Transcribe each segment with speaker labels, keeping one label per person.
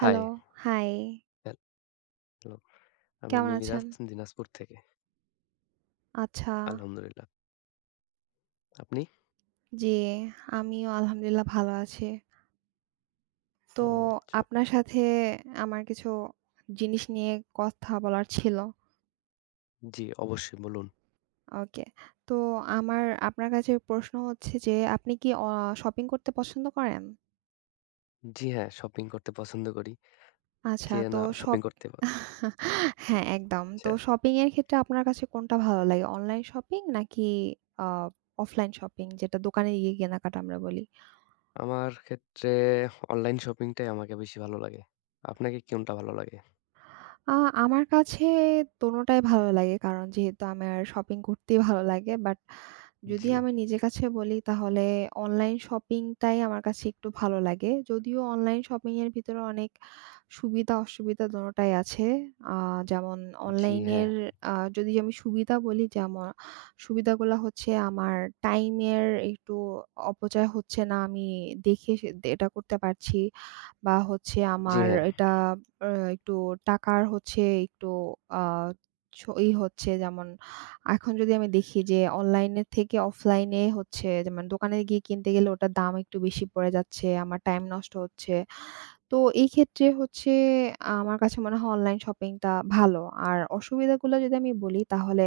Speaker 1: High,
Speaker 2: high,
Speaker 1: hello. আমি
Speaker 2: কেমন
Speaker 1: মিরাজ
Speaker 2: আছেন?
Speaker 1: দিনাজপুর থেকে।
Speaker 2: আচ্ছা,
Speaker 1: আলহামদুলিল্লাহ। আপনি?
Speaker 2: জি, আমিও আলহামদুলিল্লাহ ভালো আছি। তো
Speaker 1: ও আচ্ছা।
Speaker 2: আপনার সাথে আমার কিছু জিনিস নিয়ে কথা বলার ছিল।
Speaker 1: জি, অবশ্যই বলুন।
Speaker 2: ওকে। তো আমার আপনার কাছে প্রশ্ন হচ্ছে যে আপনি কি শপিং করতে পছন্দ করেন?
Speaker 1: জি হ্যাঁ, শপিং করতে পছন্দ করি।
Speaker 2: আচ্ছা,
Speaker 1: কে
Speaker 2: তো
Speaker 1: না শপিং করতে প
Speaker 2: হ্যাঁ, একদম। তো
Speaker 1: আচ্ছা।
Speaker 2: শপিং এর ক্ষেত্রে আপনার কাছে কোনটা ভালো লাগে? অনলাইন শপিং নাকি আ অফলাইন শপিং যেটা দোকানে গিয়ে কেনাকাটা আমরা বলি?
Speaker 1: আমার ক্ষেত্রে অনলাইন শপিংটাই আমাকে বেশি ভালো লাগে। আপনাকে কোনটা ভালো লাগে?
Speaker 2: আ আমার কাছে দোনোটাই ভালো লাগে। কারণ যেহেতু আমার শপিং করতেই ভালো লাগে। বাট যদি
Speaker 1: জি,
Speaker 2: আমি নিজের কাছে বলি তাহলে অনলাইন শপিংটাই আমার কাছে একটু ভালো লাগে। যদিও অনলাইন শপিং এর ভিতরে অনেক সুবিধা অসুবিধা দোনোটাই আছে। আ যেমন
Speaker 1: জি হ্যাঁ,
Speaker 2: অনলাইনের যদি আমি সুবিধা বলি যেমন সুবিধাগুলা হচ্ছে আমার টাইমের একটু অপচয় হচ্ছে না। আমি দেখে সে এটা করতে পারছি বা হচ্ছে
Speaker 1: জি
Speaker 2: আমার
Speaker 1: হ্যাঁ,
Speaker 2: এটা আ একটু টাকার হচ্ছে একটু আ ছ ই হচ্ছে যেমন এখন যদি আমি দেখি যে অনলাইনের থেকে অফলাইনে হচ্ছে যেমন দোকানে গিয়ে কিনতে গেলে ওটার দাম একটু বেশি পড়ে যাচ্ছে। আমার টাইম নষ্ট হচ্ছে। তো এই ক্ষেত্রে হচ্ছে আমার কাছে মনে হয় অনলাইন শপিংটা ভালো। আর অসুবিধাগুলো যদি আমি বলি তাহলে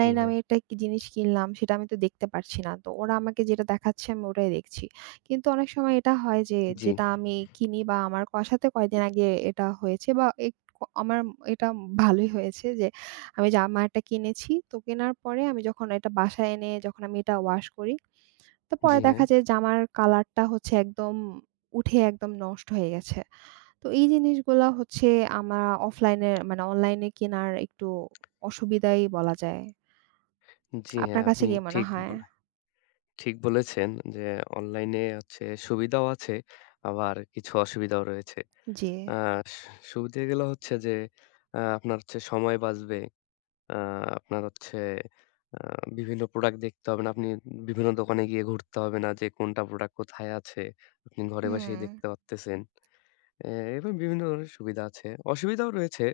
Speaker 1: জি হ্যাঁ,
Speaker 2: আমি একটা কি জিনিস কিনলাম সেটা আমি তো দেখতে পারছি না। তো ওরা আমাকে যেটা দেখাচ্ছে আমি ওটাই দেখছি। কিন্তু অনেক সময় এটা হয় যে
Speaker 1: জি,
Speaker 2: যেটা আমি কিনি বা আমার সাথে কয়েকদিন আগে এটা হয়েছে বা আমার এটা ভালোই হয়েছে যে আমি জামা একটা কিনেছি। তো কেনার পরে আমি যখন এটা বাসায় এনে যখন আমি এটা ওয়াশ করি, তো
Speaker 1: জি
Speaker 2: পরে
Speaker 1: হ্যাঁ,
Speaker 2: দেখা যায় জামার কালারটা হচ্ছে একদম উঠে একদম নষ্ট হয়ে গেছে। তো এই জিনিসগুলা হচ্ছে আমার অফলাইনে মানে অনলাইনে কেনার একটু অসুবিধাই বলা যায়।
Speaker 1: জি
Speaker 2: আপনার
Speaker 1: হ্যাঁ।
Speaker 2: কাছে
Speaker 1: আপনি
Speaker 2: কি মনে
Speaker 1: ঠিক
Speaker 2: হয়?
Speaker 1: বলে ঠিক বলেছেন যে অনলাইনে হচ্ছে সুবিধাও আছে, আবার কিছু অসুবিধাও রয়েছে।
Speaker 2: জি।
Speaker 1: আ সু সুবিধে গুলো হচ্ছে যে আপনার হচ্ছে সময় বাঁচবে। আ আপনার হচ্ছে আ বিভিন্ন প্রোডাক্ট দেখতে হবে না। আপনি বিভিন্ন দোকানে গিয়ে ঘুরতে হবে না যে কোনটা প্রোডাক্ট কোথায় আছে। আপনি ঘরে
Speaker 2: হুম,
Speaker 1: বসেই দেখতে পারতেছেন। এ এবং বিভিন্ন ধরনের সুবিধা আছে। অসুবিধাও রয়েছে।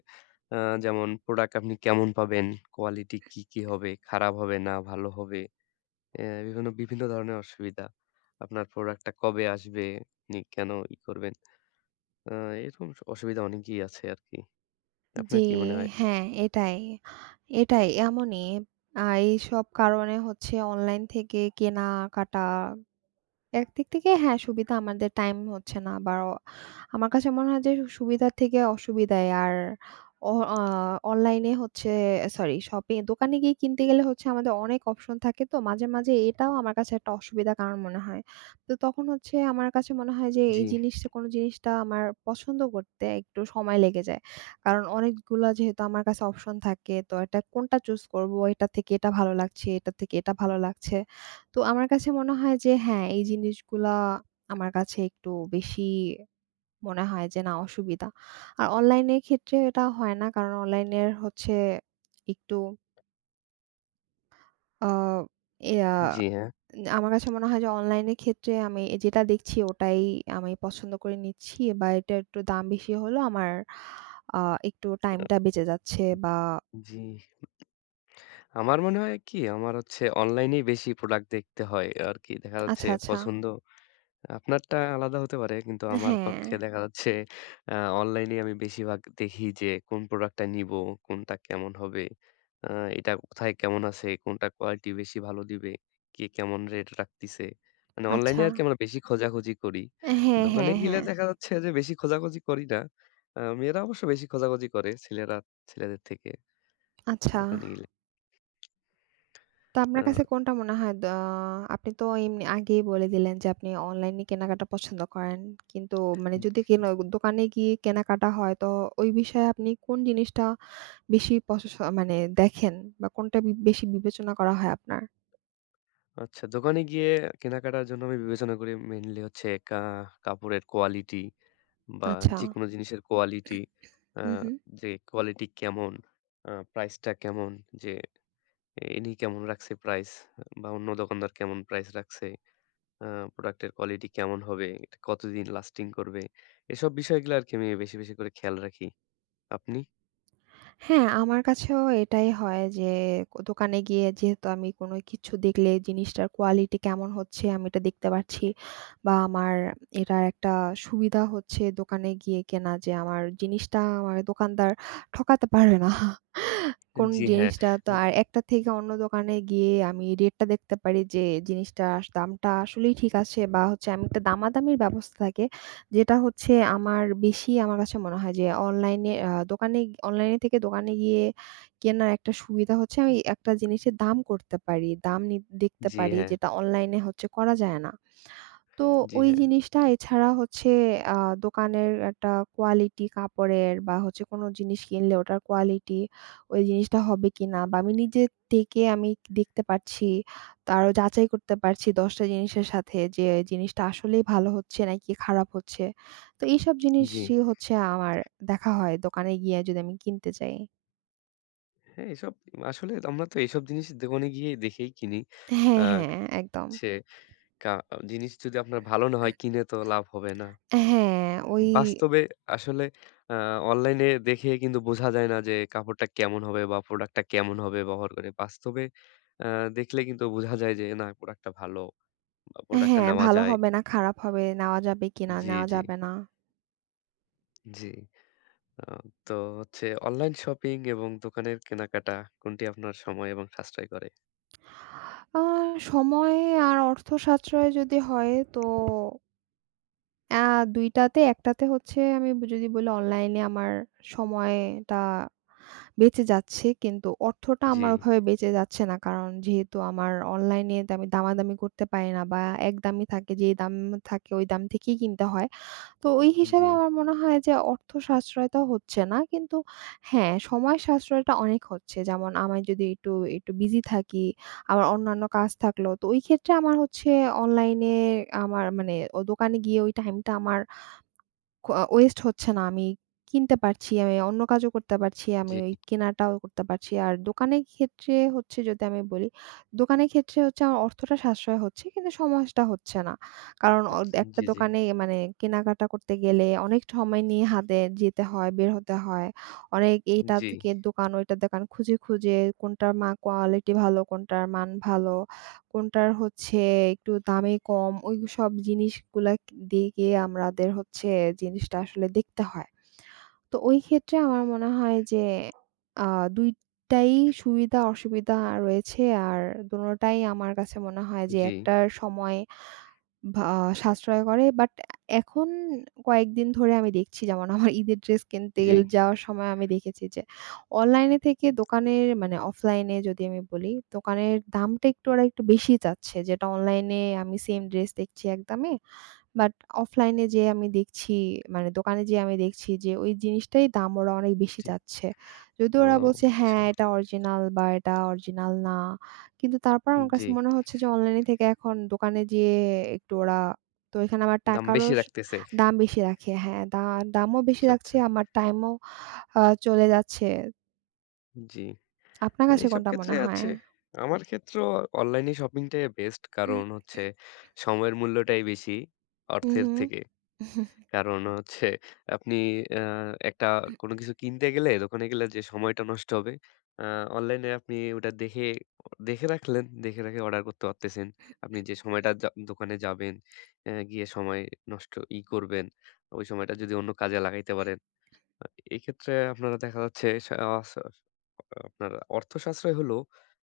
Speaker 1: আ যেমন প্রোডাক্ট আপনি কেমন পাবেন, কোয়ালিটি কি, কি হবে, খারাপ হবে না ভালো হবে। এ বিভিন্ন ধরনের অসুবিধা। আপনার প্রোডাক্টটা কবে আসবে, আপনি কেন ই করবেন। আ এরকম অসুবিধা অনেকই আছে আরকি।
Speaker 2: জি,
Speaker 1: আপনার কি মনে হয়?
Speaker 2: হ্যাঁ, এটাই, এটাই এমনই। এইসব কারণে হচ্ছে অনলাইন থেকে কেনাকাটা একদিক থেকে হ্যাঁ, সুবিধা আমাদের টাইম হচ্ছে না বা আমার কাছে মনে হয় যে সুবিধার থেকে অসুবিধাই। আর অ আ অনলাইনে হচ্ছে সরি শপিং দোকানে গিয়ে কিনতে গেলে হচ্ছে আমাদের অনেক অপশন থাকে তো মাঝে, মাঝে এটাও আমার কাছে একটা অসুবিধার কারণ মনে হয়। তো তখন হচ্ছে আমার কাছে মনে হয় যে
Speaker 1: জি,
Speaker 2: এই জিনিসটা কোন জিনিসটা আমার পছন্দ করতে একটু সময় লেগে যায়। কারণ অনেকগুলা যেহেতু আমার কাছে অপশন থাকে তো এটা কোনটা চুজ করব, এটা থেকে এটা ভালো লাগছে, এটা থেকে এটা ভালো লাগছে। তো আমার কাছে মনে হয় যে হ্যাঁ, এই জিনিসগুলা আমার কাছে একটু বেশি মনে হয় যে না অসুবিধা। আর অনলাইনের ক্ষেত্রে এটা হয় না। কারণ অনলাইনের হচ্ছে একটু আ ইয়া
Speaker 1: জি, হ্যাঁ,
Speaker 2: আমার কাছে মনে হয় যে অনলাইনের ক্ষেত্রে আমি যেটা দেখছি ওটাই আমি পছন্দ করে নিচ্ছি বা এটা একটু দাম বেশি হলেও আমার আ একটু টাইমটা বেঁচে যাচ্ছে বা
Speaker 1: জি। আমার মনে হয় কি? আমার হচ্ছে অনলাইনেই বেশি প্রোডাক্ট দেখতে হয় আরকি। দেখা যাচ্ছে
Speaker 2: আচ্ছা, আচ্ছা।
Speaker 1: পছন্দ আপনারটা আলাদা হতে পারে। কিন্তু আমার
Speaker 2: হ্যাঁ,
Speaker 1: পক্ষে দেখা যাচ্ছে আ অনলাইনেই আমি বেশিরভাগ দেখি যে কোন প্রোডাক্টটা নিবো, কোনটা কেমন হবে, আ এটা কোথায় কেমন আছে, কোনটা কোয়ালিটি বেশি ভালো দিবে, কে কেমন রেট রাখতিছে। মানে অনলাইনে
Speaker 2: আচ্ছা।
Speaker 1: আরকি আমরা বেশি খোঁজাখুঁজি করি।
Speaker 2: হ্যাঁ,
Speaker 1: দোকানে
Speaker 2: হ্যাঁ,
Speaker 1: গেলে
Speaker 2: হ্যাঁ।
Speaker 1: দেখা যাচ্ছে যে বেশি খোঁজাখুঁজি করি না। মেয়েরা অবশ্য বেশি খোঁজাখুঁজি করে ছেলেদের থেকে
Speaker 2: আচ্ছা।
Speaker 1: দোকানে গেলে।
Speaker 2: তো আপনার
Speaker 1: আ
Speaker 2: কাছে কোনটা মনে হয় আপনি তো এমনি আগেই বলে দিলেন যে আপনি অনলাইনে কেনাকাটা পছন্দ করেন। কিন্তু মানে যদি দোকানে গিয়ে কেনাকাটা হয় তো ওই বিষয়ে আপনি কোন জিনিসটা বেশি মানে দেখেন বা কোনটা বেশি বিবেচনা করা হয় আপনার?
Speaker 1: আচ্ছা, দোকানে গিয়ে কেনাকাটার জন্য আমি বিবেচনা করি মেইনলি হচ্ছে কাপড়ের কোয়ালিটি বা
Speaker 2: আচ্ছা।
Speaker 1: যেকোনো জিনিসের কোয়ালিটি। আ
Speaker 2: হু, হু।
Speaker 1: যে কোয়ালিটি কেমন, প্রাইসটা কেমন, যে ইনি কেমন রাখছে প্রাইস বা অন্য দোকানদার কেমন প্রাইস রাখছে, আ প্রোডাক্টের কোয়ালিটি কেমন হবে, এটা কতদিন লাস্টিং করবে। এসব বিষয়গুলো আরকি আমি বেশি করে খেয়াল রাখি। আপনি?
Speaker 2: হ্যাঁ, আমার কাছেও এটাই হয় যে দোকানে গিয়ে যেহেতু আমি কোনো কিছু দেখলে জিনিসটার কোয়ালিটি কেমন হচ্ছে আমি এটা দেখতে পারছি বা আমার এটার একটা সুবিধা হচ্ছে দোকানে গিয়ে কেনা যে আমার জিনিসটা আমার দোকানদার ঠকাতে পারবে না। কোন
Speaker 1: জি হ্যাঁ।
Speaker 2: জিনিসটা তো আর একটা থেকে অন্য দোকানে গিয়ে আমি রেটটা দেখতে পারি যে জিনিসটার দামটা আসলেই ঠিক আছে বা হচ্ছে আমি একটা দামাদামির ব্যবস্থা থাকে। যেটা হচ্ছে আমার বেশি আমার কাছে মনে হয় যে অনলাইনে আ দোকানে অনলাইনে থেকে দোকানে গিয়ে কেনার একটা সুবিধা হচ্ছে আমি একটা জিনিসের দাম করতে পারি। দাম নি দেখতে
Speaker 1: জি
Speaker 2: পারি
Speaker 1: হ্যাঁ,
Speaker 2: যেটা অনলাইনে হচ্ছে করা যায় না। তো
Speaker 1: জি
Speaker 2: ওই
Speaker 1: হ্যাঁ,
Speaker 2: জিনিসটা এছাড়া হচ্ছে আ দোকানের একটা কোয়ালিটি কাপড়ের বা হচ্ছে কোনো জিনিস কিনলে ওটার কোয়ালিটি, ওই জিনিসটা হবে কিনা বা আমি নিজে থেকে আমি দেখতে পারছি, তো আরো যাচাই করতে পারছি ১০ টা জিনিসের সাথে যে জিনিসটা আসলেই ভালো হচ্ছে নাকি খারাপ হচ্ছে। তো এইসব
Speaker 1: জি।
Speaker 2: জিনিসই হচ্ছে আমার দেখা হয় দোকানে গিয়ে যদি আমি কিনতে যাই।
Speaker 1: হ্যাঁ, এসব আসলে আমরা তো এইসব জিনিস দোকানে গিয়ে দেখেই কিনি। আ
Speaker 2: হ্যাঁ, হ্যাঁ, একদম।
Speaker 1: সে কা জিনিস যদি আপনার ভালো না হয় কিনে তো লাভ হবে না।
Speaker 2: হ্যাঁ, ওই
Speaker 1: বাস্তবে আসলে আ অনলাইনে দেখে কিন্তু বোঝা যায় না যে কাপড়টা কেমন হবে বা প্রোডাক্টটা কেমন হবে ব্যবহার করে। বাস্তবে আ দেখলে কিন্তু বোঝা যায় যে না প্রোডাক্টটা ভালো বা প্রোডাক্টটা
Speaker 2: হ্যাঁ,
Speaker 1: নেওয়া
Speaker 2: ভালো
Speaker 1: যায়।
Speaker 2: হবে না, খারাপ হবে, নেওয়া যাবে কিনা,
Speaker 1: জি,
Speaker 2: নেওয়া
Speaker 1: জি,
Speaker 2: যাবে না।
Speaker 1: জি। আ তো হচ্ছে অনলাইন শপিং এবং দোকানের কেনাকাটা কোনটি আপনার সময় এবং সাশ্রয় করে?
Speaker 2: আ সময় আর অর্থ সাশ্রয় যদি হয় তো আ ২ টাতে, একটাতে হচ্ছে আমি যদি বলি অনলাইনে আমার সময়টা বেঁচে যাচ্ছে। কিন্তু অর্থটা
Speaker 1: জি,
Speaker 2: আমার ওভাবে বেঁচে যাচ্ছে না। কারণ যেহেতু আমার অনলাইনে তে আমি দামাদামি করতে পারি না বা এক দামই থাকে। যেই দাম থাকে ওই দাম থেকেই কিনতে হয়। তো ওই হিসাবে
Speaker 1: জি,
Speaker 2: আমার মনে হয় যে অর্থ সাশ্রয়টা হচ্ছে না। কিন্তু হ্যাঁ, সময় সাশ্রয়টা অনেক হচ্ছে। যেমন আমি যদি একটু, একটু বিজি থাকি, আমার অন্যান্য কাজ থাকলো, তো ওই ক্ষেত্রে আমার হচ্ছে অনলাইনে আমার মানে ও দোকানে গিয়ে ওই টাইমটা আমার ক ওয়েস্ট হচ্ছে না। আমি কিনতে পারছি, আমি অন্য কাজও করতে পারছি। আমি
Speaker 1: জি।
Speaker 2: ওই কেনাটাও করতে পারছি। আর দোকানের ক্ষেত্রে হচ্ছে যদি আমি বলি, দোকানের ক্ষেত্রে হচ্ছে আমার অর্থটা সাশ্রয় হচ্ছে কিন্তু সমাজটা হচ্ছে না। কারণ
Speaker 1: আচ্ছা,
Speaker 2: একটা
Speaker 1: জি, জি।
Speaker 2: দোকানে মানে কেনাকাটা করতে গেলে অনেক সময় নিয়ে হাতে যেতে হয়, বের হতে হয়। অনেক এইটা
Speaker 1: জি,
Speaker 2: থেকে দোকান, ওইটা দোকান খুঁজে, খুঁজে কোনটার কোয়ালিটি ভালো, কোনটার মান ভালো। কোনটার হচ্ছে একটু দামে কম ওই সব জিনিসগুলা দিকে আমাদের হচ্ছে জিনিসটা আসলে দেখতে হয়। তো ওই ক্ষেত্রে আমার মনে হয় যে আ ২ টাই সুবিধা-অসুবিধা রয়েছে আর দোনোটাই আমার কাছে মনে হয় যে
Speaker 1: জি,
Speaker 2: একটা সময় ভা সাশ্রয় করে বাট এখন কয়েকদিন ধরে আমি দেখছি যেমন আমার ঈদের ড্রেস কিনতে
Speaker 1: জি,
Speaker 2: যাওয়ার সময় আমি দেখেছি যে অনলাইনে থেকে দোকানের মানে অফলাইনে যদি আমি বলি দোকানের দামটা একটু ওরা একটু বেশি চাচ্ছে যেটা অনলাইনে আমি সেম ড্রেস দেখছি এক দামে বাট অফলাইনে যেয়ে আমি দেখছি মানে দোকানে যেয়ে আমি দেখছি যে ওই জিনিসটাই দাম ওরা অনেক বেশি
Speaker 1: জি।
Speaker 2: চাচ্ছে। যদিও
Speaker 1: ও
Speaker 2: ওরা বলছে,
Speaker 1: আচ্ছা।
Speaker 2: "হ্যাঁ, এটা অরিজিনাল বা এটা অরিজিনাল না।" কিন্তু তারপর আমার
Speaker 1: জি,
Speaker 2: কাছে মনে হচ্ছে যে অনলাইনে থেকে এখন দোকানে যেয়ে একটু ওরা তো এখানে আমার
Speaker 1: দাম
Speaker 2: টাকারও
Speaker 1: বেশি রাখতেছে।
Speaker 2: দাম বেশি রাখে। হ্যাঁ, দামও বেশি
Speaker 1: আচ্ছা, আচ্ছা।
Speaker 2: রাখছে, আমার টাইমও চলে যাচ্ছে।
Speaker 1: জি।
Speaker 2: আপনার
Speaker 1: না
Speaker 2: কাছে
Speaker 1: এইসব
Speaker 2: কোনটা
Speaker 1: ক্ষেত্রে
Speaker 2: মনে হয়?
Speaker 1: আছে। আমার ক্ষেত্রেও অনলাইনে শপিংটাই বেস্ট। কারণ হচ্ছে সময়ের মূল্যটাই বেশি অর্থের
Speaker 2: উহু।
Speaker 1: থেকে। কারণ হচ্ছে আপনি আ একটা কোনো কিছু কিনতে গেলে, দোকানে গেলে যে সময়টা নষ্ট হবে, আ অনলাইনে আপনি ওটা দেখে দেখে রাখলেন, দেখে রেখে অর্ডার করতে পারতেছেন। আপনি যে সময়টা যা দোকানে যাবেন, অ্যা গিয়ে সময় নষ্ট ই করবেন, ওই সময়টা যদি অন্য কাজে লাগাইতে পারেন। আ এক্ষেত্রে আপনারা দেখা যাচ্ছে সা স আপনার অর্থ সাশ্রয় হলো,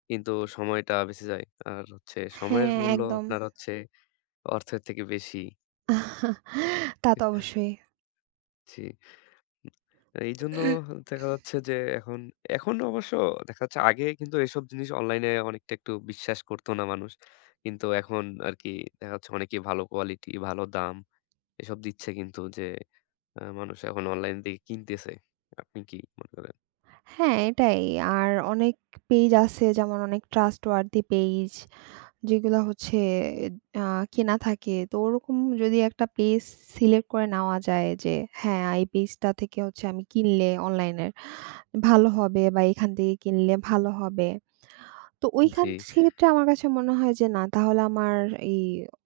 Speaker 1: কিন্তু সময়টা বেঁচে যায়। আর হচ্ছে সময়ের
Speaker 2: হ্যাঁ,
Speaker 1: মূল্য
Speaker 2: একদম।
Speaker 1: আপনার হচ্ছে অর্থের থেকে বেশি।
Speaker 2: তা তো অবশ্যই।
Speaker 1: জি। এইজন্য দেখা যাচ্ছে যে এখন অবশ্য দেখা যাচ্ছে আগে কিন্তু এসব জিনিস অনলাইনে অনেকটা একটু বিশ্বাস করতো না মানুষ। কিন্তু এখন আরকি দেখা যাচ্ছে অনেকেই ভালো কোয়ালিটি, ভালো দাম এসব দিচ্ছে কিন্তু যে মানুষ এখন অনলাইন থেকে কিনতেছে। আপনি কি মনে করেন?
Speaker 2: হ্যাঁ, এটাই। আর অনেক পেইজ আছে যেমন অনেক trustworthy পেইজ যেগুলা হচ্ছে আ কেনা থাকে। তো ওরকম যদি একটা পেজ সিলেক্ট করে নেওয়া যায় যে হ্যাঁ, এই পেইজটা থেকে হচ্ছে আমি কিনলে অনলাইনের ভালো হবে বা এখান থেকে কিনলে ভালো হবে। তো
Speaker 1: জি,
Speaker 2: ওইখান সেক্ষেত্রে আমার কাছে মনে হয় যে না তাহলে আমার এই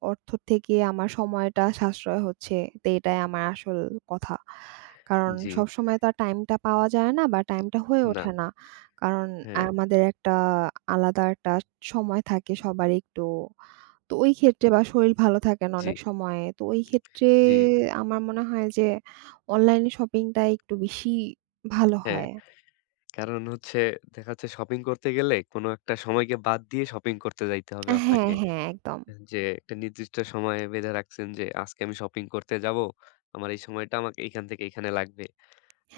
Speaker 2: অর্থ থেকে আমার সময়টা সাশ্রয় হচ্ছে। তো এটাই আমার আসল কথা। কারণ
Speaker 1: জি,
Speaker 2: সবসময় তো আর টাইমটা পাওয়া যায় না বা টাইমটা হয়ে
Speaker 1: না,
Speaker 2: ওঠে না। কারণ
Speaker 1: হ্যাঁ,
Speaker 2: আমাদের একটা আলাদা একটা সময় থাকে সবারই একটু। তো ওই ক্ষেত্রে বা শরীর ভালো থাকে না
Speaker 1: জি,
Speaker 2: অনেক সময়ে। তো ওই ক্ষেত্রে
Speaker 1: জি,
Speaker 2: আমার মনে হয় যে অনলাইন শপিংটা একটু বেশি ভালো
Speaker 1: হ্যাঁ।
Speaker 2: হয়।
Speaker 1: কারণ হচ্ছে দেখা যাচ্ছে শপিং করতে গেলে কোনো একটা সময়কে বাদ দিয়ে শপিং করতে যাইতে হবে
Speaker 2: হ্যাঁ,
Speaker 1: আপনাকে।
Speaker 2: হ্যাঁ একদম।
Speaker 1: যে একটা নির্দিষ্ট সময়ে বেঁধে রাখছেন যে আজকে আমি শপিং করতে যাব। আমার এই সময়টা আমাকে এইখান থেকে এইখানে লাগবে।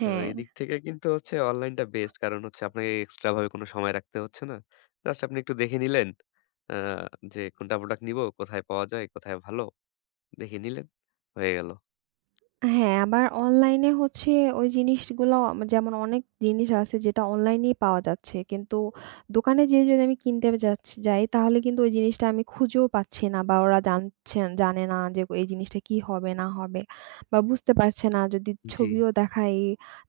Speaker 1: তো এদিক থেকে কিন্তু হচ্ছে অনলাইনটা বেস্ট। কারণ হচ্ছে আপনাকে এক্সট্রা ভাবে কোনো সময় রাখতে হচ্ছে না। জাস্ট আপনি একটু দেখে নিলেন আ যে কোনটা প্রোডাক্ট নিবো, কোথায় পাওয়া যায়, কোথায় ভালো দেখে নিলেন, হয়ে গেল।
Speaker 2: হ্যাঁ, আবার অনলাইনে হচ্ছে ওই জিনিসগুলো যেমন অনেক জিনিস আছে যেটা অনলাইনেই পাওয়া যাচ্ছে। কিন্তু দোকানে যেয়ে যদি আমি কিনতে যাচ্ছি যাই তাহলে কিন্তু ওই জিনিসটা আমি খুঁজেও পাচ্ছি না বা ওরা জানছেন জানে না যে এই জিনিসটা কি হবে না হবে বা বুঝতে পারছে না। যদি
Speaker 1: জি।
Speaker 2: ছবিও দেখাই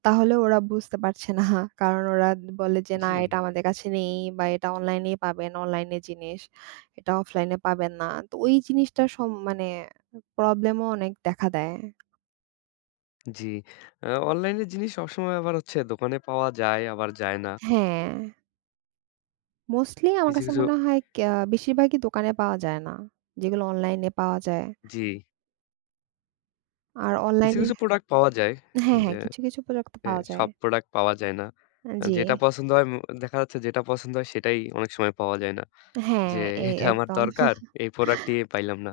Speaker 2: তাহলে ওরা বুঝতে পারছে না। কারণ ওরা বলে যে, "না
Speaker 1: জি,
Speaker 2: এটা আমাদের কাছে নেই বা এটা অনলাইনেই পাবেন, অনলাইনে জিনিস। এটা অফলাইনে পাবেন না।" তো ওই জিনিসটার মানে প্রবলেমও অনেক দেখা দেয়।
Speaker 1: জি। আ অনলাইনের জিনিস সবসময় আবার হচ্ছে দোকানে পাওয়া যায় আবার যায় না।
Speaker 2: হ্যাঁ, মোস্টলি আমার কাছে
Speaker 1: কিছু
Speaker 2: মনে হয় বেশিরভাগই দোকানে পাওয়া যায় না। যেগুলো অনলাইনে পাওয়া যায়।
Speaker 1: জি,
Speaker 2: আর অনলাইনে
Speaker 1: কিছু প্রোডাক্ট পাওয়া যায়
Speaker 2: হ্যাঁ, হ্যাঁ,
Speaker 1: যে
Speaker 2: কিছু, কিছু প্রোডাক্ট
Speaker 1: হ্যাঁ,
Speaker 2: পাওয়া
Speaker 1: সব
Speaker 2: যায়।
Speaker 1: প্রোডাক্ট পাওয়া যায় না। আ
Speaker 2: জি।
Speaker 1: যেটা পছন্দ হয় ম দেখা যাচ্ছে যেটা পছন্দ হয় সেটাই অনেক সময় পাওয়া যায় না।
Speaker 2: হ্যাঁ,
Speaker 1: যে
Speaker 2: এ
Speaker 1: এটা আমার
Speaker 2: একদম।
Speaker 1: দরকার, এই প্রোডাক্টটি পাইলাম না।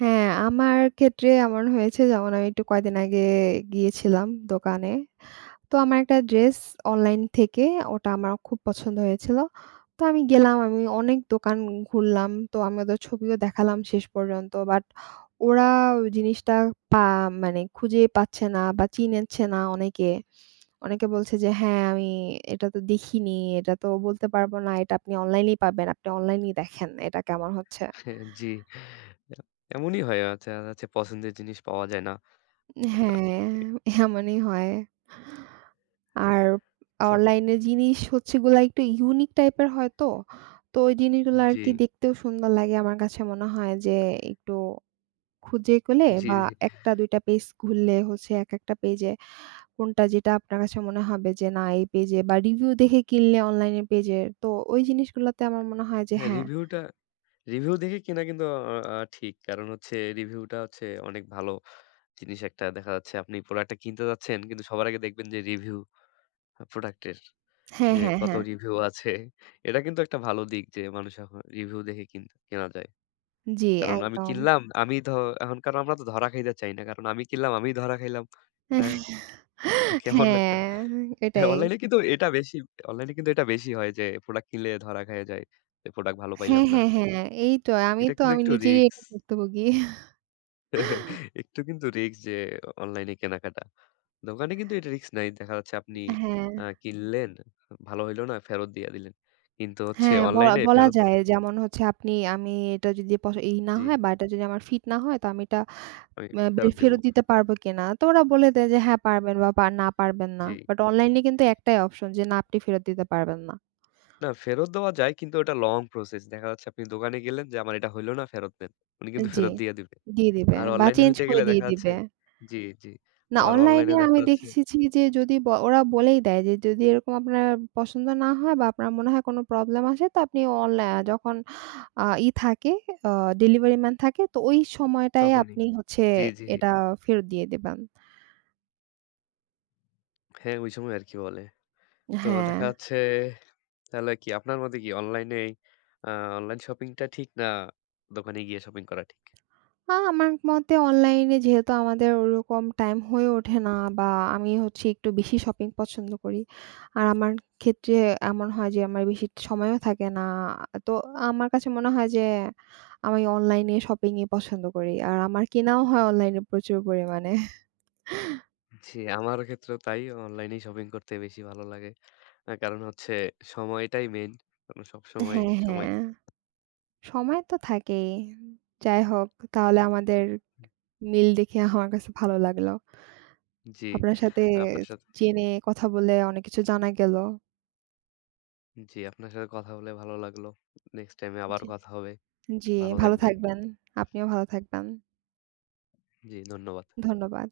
Speaker 2: হ্যাঁ, আমার ক্ষেত্রে এমন হয়েছে যেমন আমি একটু কয়েকদিন আগে গিয়েছিলাম দোকানে। তো আমার একটা ড্রেস অনলাইন থেকে ওটা আমার খুব পছন্দ হয়েছিল। তো আমি গেলাম, আমি অনেক দোকান ঘুরলাম। তো আমি ওদের ছবিও দেখালাম শেষ পর্যন্ত। বাট ওরা ওই জিনিসটা পা মানে খুঁজে পাচ্ছে না বা চিনেচ্ছে না অনেকে। অনেকে বলছে যে, "হ্যাঁ, আমি এটা তো দেখিনি। এটা তো বলতে পারব না। এটা আপনি অনলাইনেই পাবেন। আপনি অনলাইনেই দেখেন এটা কেমন হচ্ছে।"
Speaker 1: জি, এমনই হয়। আচ্ছা, আচ্ছা পছন্দের জিনিস পাওয়া যায় না। আ
Speaker 2: হ্যাঁ, এমনই হয়। আর
Speaker 1: আচ্ছা
Speaker 2: অনলাইনের জিনিস হচ্ছে এগুলা একটু ইউনিক টাইপের হয় তো। তো ওই জিনিসগুলো
Speaker 1: জি,
Speaker 2: আরকি দেখতেও সুন্দর লাগে। আমার কাছে মনে হয় যে একটু খুঁজে পেলে
Speaker 1: জি,
Speaker 2: বা
Speaker 1: জি।
Speaker 2: ১ টা ২ টা পেজ ঘুরলে হচ্ছে একেকটা পেজে কোনটা যেটা আপনার কাছে মনে হবে যে না এই পেজে বা রিভিউ দেখে কিনলে অনলাইনের পেজে তো ওই জিনিসগুলাতে আমার মনে হয় যে
Speaker 1: হ্যাঁ,
Speaker 2: হ্যাঁ,
Speaker 1: রিভিউটা রিভিউ দেখে কেনা কিন্তু আ আ ঠিক। কারণ হচ্ছে রিভিউটা হচ্ছে অনেক ভালো জিনিস একটা দেখা যাচ্ছে আপনি প্রোডাক্টটা কিনতে যাচ্ছেন কিন্তু সবার আগে দেখবেন যে রিভিউ প্রোডাক্টের।
Speaker 2: হ্যাঁ,
Speaker 1: যে
Speaker 2: হ্যাঁ,
Speaker 1: কত
Speaker 2: হ্যাঁ।
Speaker 1: রিভিউ আছে। এটা কিন্তু একটা ভালো দিক যে মানুষ এখন রিভিউ দেখে কেনা যায়।
Speaker 2: জি,
Speaker 1: কারণ আমি
Speaker 2: একদম।
Speaker 1: কিনলাম, আমি ধ এখন কারণ আমরা তো ধরা খাইতে চাই না। কারণ আমি কিনলাম, আমিই ধরা খাইলাম। এটা কেমন একটা
Speaker 2: হ্যাঁ, এটাই।
Speaker 1: অনলাইন এ কিন্তু এটা বেশি অনলাইন এ কিন্তু এটা বেশি হয় যে প্রোডাক্ট কিনলে ধরা খাইয়া যায়। যে প্রোডাক্ট ভালো
Speaker 2: হ্যাঁ,
Speaker 1: পাইলাম না।
Speaker 2: হ্যাঁ, হ্যাঁ। এই তো
Speaker 1: এটা কিন্তু
Speaker 2: আমি
Speaker 1: একটু
Speaker 2: নিজেরই
Speaker 1: রিস্ক।
Speaker 2: এটা ভুক্তভোগী।
Speaker 1: একটু কিন্তু রিস্ক যে অনলাইন এ কেনাকাটা। দোকানে কিন্তু এটা রিস্ক নাই। দেখা যাচ্ছে আপনি
Speaker 2: হ্যাঁ।
Speaker 1: কিনলেন, ভালো হইল না, ফেরত দিয়া দিলেন। কিন্তু হচ্ছে
Speaker 2: হ্যাঁ, বলা
Speaker 1: অনলাইন এ
Speaker 2: বলা
Speaker 1: ফেরত
Speaker 2: যায় যেমন হচ্ছে আমি এটা যদি পস ই না
Speaker 1: জি।
Speaker 2: হয় বা এটা যদি আমার ফিট না হয় তো আমি এটা
Speaker 1: আমি
Speaker 2: বিল
Speaker 1: ফেরত দিব।
Speaker 2: ফেরত দিতে পারবো কিনা? তো ওরা বলে দেয় যে হ্যাঁ পারবেন বা না পারবেন না।
Speaker 1: জি।
Speaker 2: বাট অনলাইনে কিন্তু একটাই অপশন যে না আপনি ফেরত দিতে পারবেন না।
Speaker 1: না ফেরত দেওয়া যায় কিন্তু ওটা লং প্রসেস। দেখা যাচ্ছে আপনি দোকানে গেলেন যে আমার এটা হইল না ফেরত দেন। উনি কিন্তু
Speaker 2: জি,
Speaker 1: ফেরত দিয়ে দিবে।
Speaker 2: দিয়ে দিবে
Speaker 1: আর
Speaker 2: বা
Speaker 1: অনলাইনে
Speaker 2: চেঞ্জ
Speaker 1: হইতে
Speaker 2: করে
Speaker 1: গেলে
Speaker 2: দিয়ে
Speaker 1: দেখা যাচ্ছে
Speaker 2: দিবে।
Speaker 1: জি, জি।
Speaker 2: না
Speaker 1: আবার
Speaker 2: অনলাইনে
Speaker 1: অনলাইনে দেখা
Speaker 2: আমি
Speaker 1: যাচ্ছে
Speaker 2: দেখেছি যে যদি ওরা বলেই দেয় যে যদি এরকম আপনার পছন্দ না হয় বা আপনার মনে হয় কোনো প্রবলেম আসে তো আপনি অনলাই যখন আ ই থাকে আ ডেলিভারি ম্যান থাকে তো ওই সময়টায়
Speaker 1: তখনই।
Speaker 2: আপনি হচ্ছে
Speaker 1: জি, জি।
Speaker 2: এটা ফেরত দিয়ে দেবেন।
Speaker 1: হ্যাঁ, ওই সময় আরকি বলে। তো
Speaker 2: হ্যাঁ।
Speaker 1: দেখা যাচ্ছে তাহলে কি আপনার মতে কি আ অনলাইন শপিংটা ঠিক না দোকানে গিয়ে শপিং করা ঠিক?
Speaker 2: আমার মতে অনলাইনে যেহেতু আমাদের ওরকম টাইম হয়ে ওঠে না বা আমি হচ্ছে একটু বেশি শপিং পছন্দ করি। আর আমার ক্ষেত্রে এমন হয় যে আমার বেশি সময়ও থাকে না। তো আমার কাছে মনে হয় যে আমি অনলাইনে শপিংই পছন্দ করি। আর আমার কেনাও হয় অনলাইনে প্রচুর পরিমাণে।
Speaker 1: জি, আমার ক্ষেত্রেও তাই। অনলাইনেই শপিং করতে বেশি ভালো লাগে। কারণ হচ্ছে সময়টাই মেইন। কারণ সবসময়
Speaker 2: হ্যাঁ,
Speaker 1: সময় সময়
Speaker 2: হ্যাঁ। সময় তো থাকেই। যাই হোক তাহলে আমাদের মিল দেখে আমার কাছে ভালো লাগলো।
Speaker 1: জি,
Speaker 2: আপনার সাথে
Speaker 1: আপনার সাথে
Speaker 2: জেনে কথা বলে অনেক কিছু জানা গেল।
Speaker 1: জি, আপনার সাথে কথা বলে ভালো লাগলো। নেক্সট টাইমে আবার
Speaker 2: জি।
Speaker 1: কথা হবে।
Speaker 2: জি,
Speaker 1: ভালো
Speaker 2: ভালো
Speaker 1: থাকবেন।
Speaker 2: থাকবেন। আপনিও ভালো থাকবেন।
Speaker 1: জি, ধন্যবাদ।
Speaker 2: ধন্যবাদ।